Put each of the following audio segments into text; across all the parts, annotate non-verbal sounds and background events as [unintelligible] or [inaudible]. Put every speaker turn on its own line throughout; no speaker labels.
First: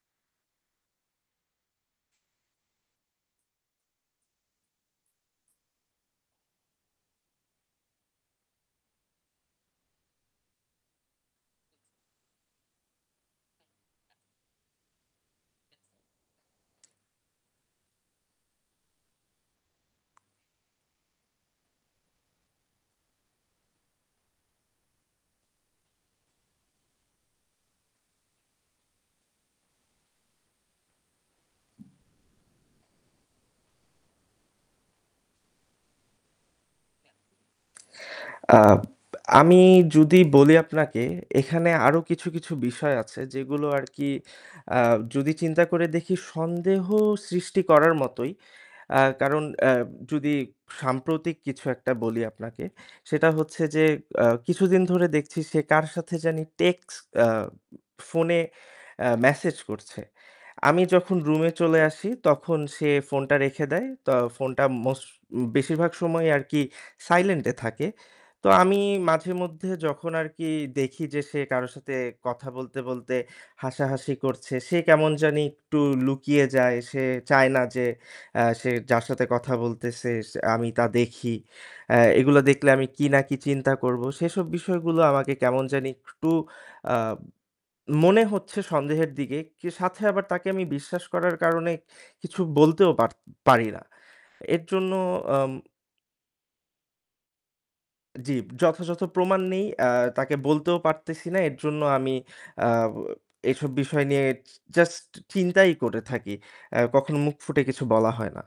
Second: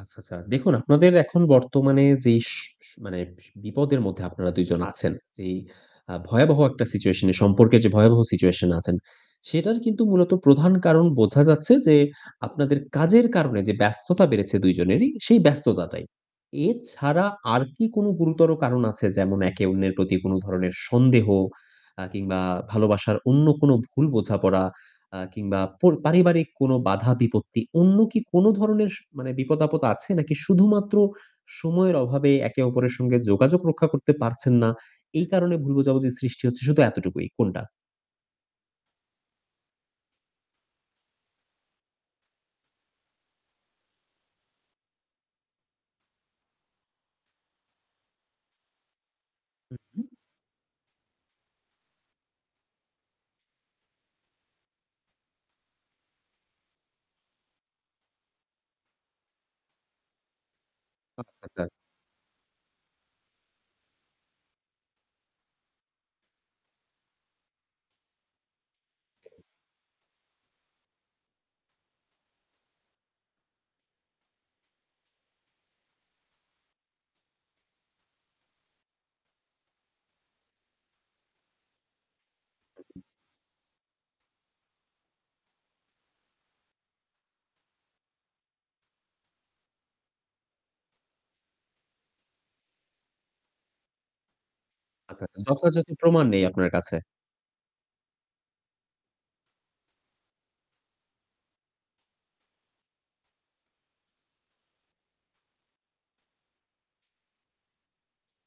আচ্ছা, আচ্ছা। দেখুন, আপনাদের এখন বর্তমানে যেই সু সু মানে বি বিপদের মধ্যে আপনারা ২ জন আছেন, যেই আ ভয়াবহ একটা situation এ সম্পর্কের যে ভয়াবহ situation আছেন, সেটার কিন্তু মূলত প্রধান কারণ বোঝা যাচ্ছে যে, আপনাদের কাজের কারণে যে ব্যস্ততা বেড়েছে ২ জনেরই সেই ব্যস্ততাটাই। এছাড়া আর কি কোন গুরুতর কারণ আছে? যেমন একে অন্যের প্রতি কোন ধরনের সন্দেহ অ্যা কিংবা ভালোবাসার অন্য কোন ভুল বোঝাপড়া আ কিংবা পর পারিবারিক কোন বাধা বিপত্তি অন্য কি কোন ধরনের স মানে বিপদ-আপদ আছে? নাকি শুধুমাত্র সময়ের অভাবে একে অপরের সঙ্গে যোগাযোগ রক্ষা করতে পারছেন না, এই কারণে ভুল বোঝাবুঝি সৃষ্টি হচ্ছে শুধু এতটুকুই কোনটা?
আব আমি যদি বলি আপনাকে এখানে আরও কিছু, কিছু বিষয় আছে যেগুলো আর কি আ যদি চিন্তা করে দেখি সন্দেহ সৃষ্টি করার মতোই। আ কারণ অ্যা
উহু।
যদি সাম্প্রতিক কিছু একটা বলি আপনাকে সেটা হচ্ছে যে অ্যা কিছুদিন ধরে দেখছি সে কার সাথে জানি টেক্সট অ্যা ফোনে অ্যা মেসেজ করছে। আমি যখন
আচ্ছা,
রুমে
আচ্ছা।
চলে আসি তখন সে ফোনটা রেখে দেয়। তো ফোনটা মোস্ট বেশিরভাগ সময় আর কি silent এ থাকে। তো আমি
হুম।
মাঝেমধ্যে যখন আর কি দেখি যে সে কারো সাথে কথা বলতে, বলতে হাসাহাসি করছে সে কেমন জানি একটু লুকিয়ে যায়। সে চায় না যে অ্যা সে যার সাথে কথা বলতেছে সে আমি তা দেখি। অ্যা এগুলা দেখলে আমি
[unintelligible]
কি না কি চিন্তা করব সেসব বিষয়গুলো আমাকে কেমন জানি একটু আ মনে হচ্ছে সন্দেহের দিকে কে সাথে আবার তাকে আমি বিশ্বাস করার কারণে কিছু বলতেও পার পারি না। এর জন্য
আচ্ছা, আচ্ছা।
আম
যথাযথ প্রমাণ নেই আপনার কাছে।
জি, যথাযথ প্রমাণ নেই অ্যা তাকে বলতেও পারতেছি না। এর জন্য আমি আ এসব বিষয় নিয়ে য just চিন্তাই করে থাকি। অ্যা কখনো মুখ ফুটে কিছু বলা হয় না।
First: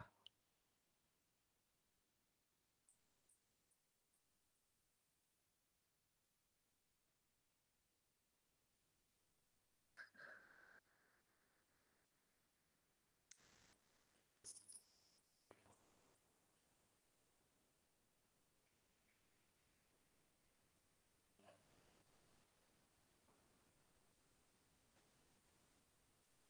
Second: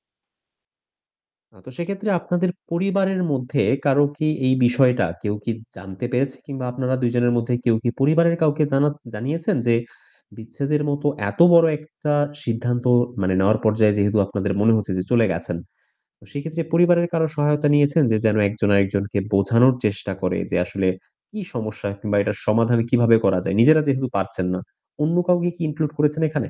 না, তো সেক্ষেত্রে আপনাদের পরিবারের মধ্যে কারো কি এই বিষয়টা কেউ কি জানতে পেরেছে? কিংবা আপনারা ২ জনের মধ্যে কেউ কি পরিবারের কাউকে জানা জানিয়েছেন যে, বিচ্ছেদের মতো এত বড় একটা সিদ্ধান্ত মানে নেওয়ার পর্যায়ে যেহেতু আপনাদের মনে হচ্ছে যে চলে গেছেন, সেক্ষেত্রে পরিবারের কারো সহায়তা নিয়েছেন যে যেন একজন আরেকজনকে বোঝানোর চেষ্টা করে যে আসলে কি সমস্যা কিংবা এটার সমাধান কিভাবে করা যায়? নিজেরা যেহেতু পারছেন না, অন্য কাউকে কি include করেছেন এখানে?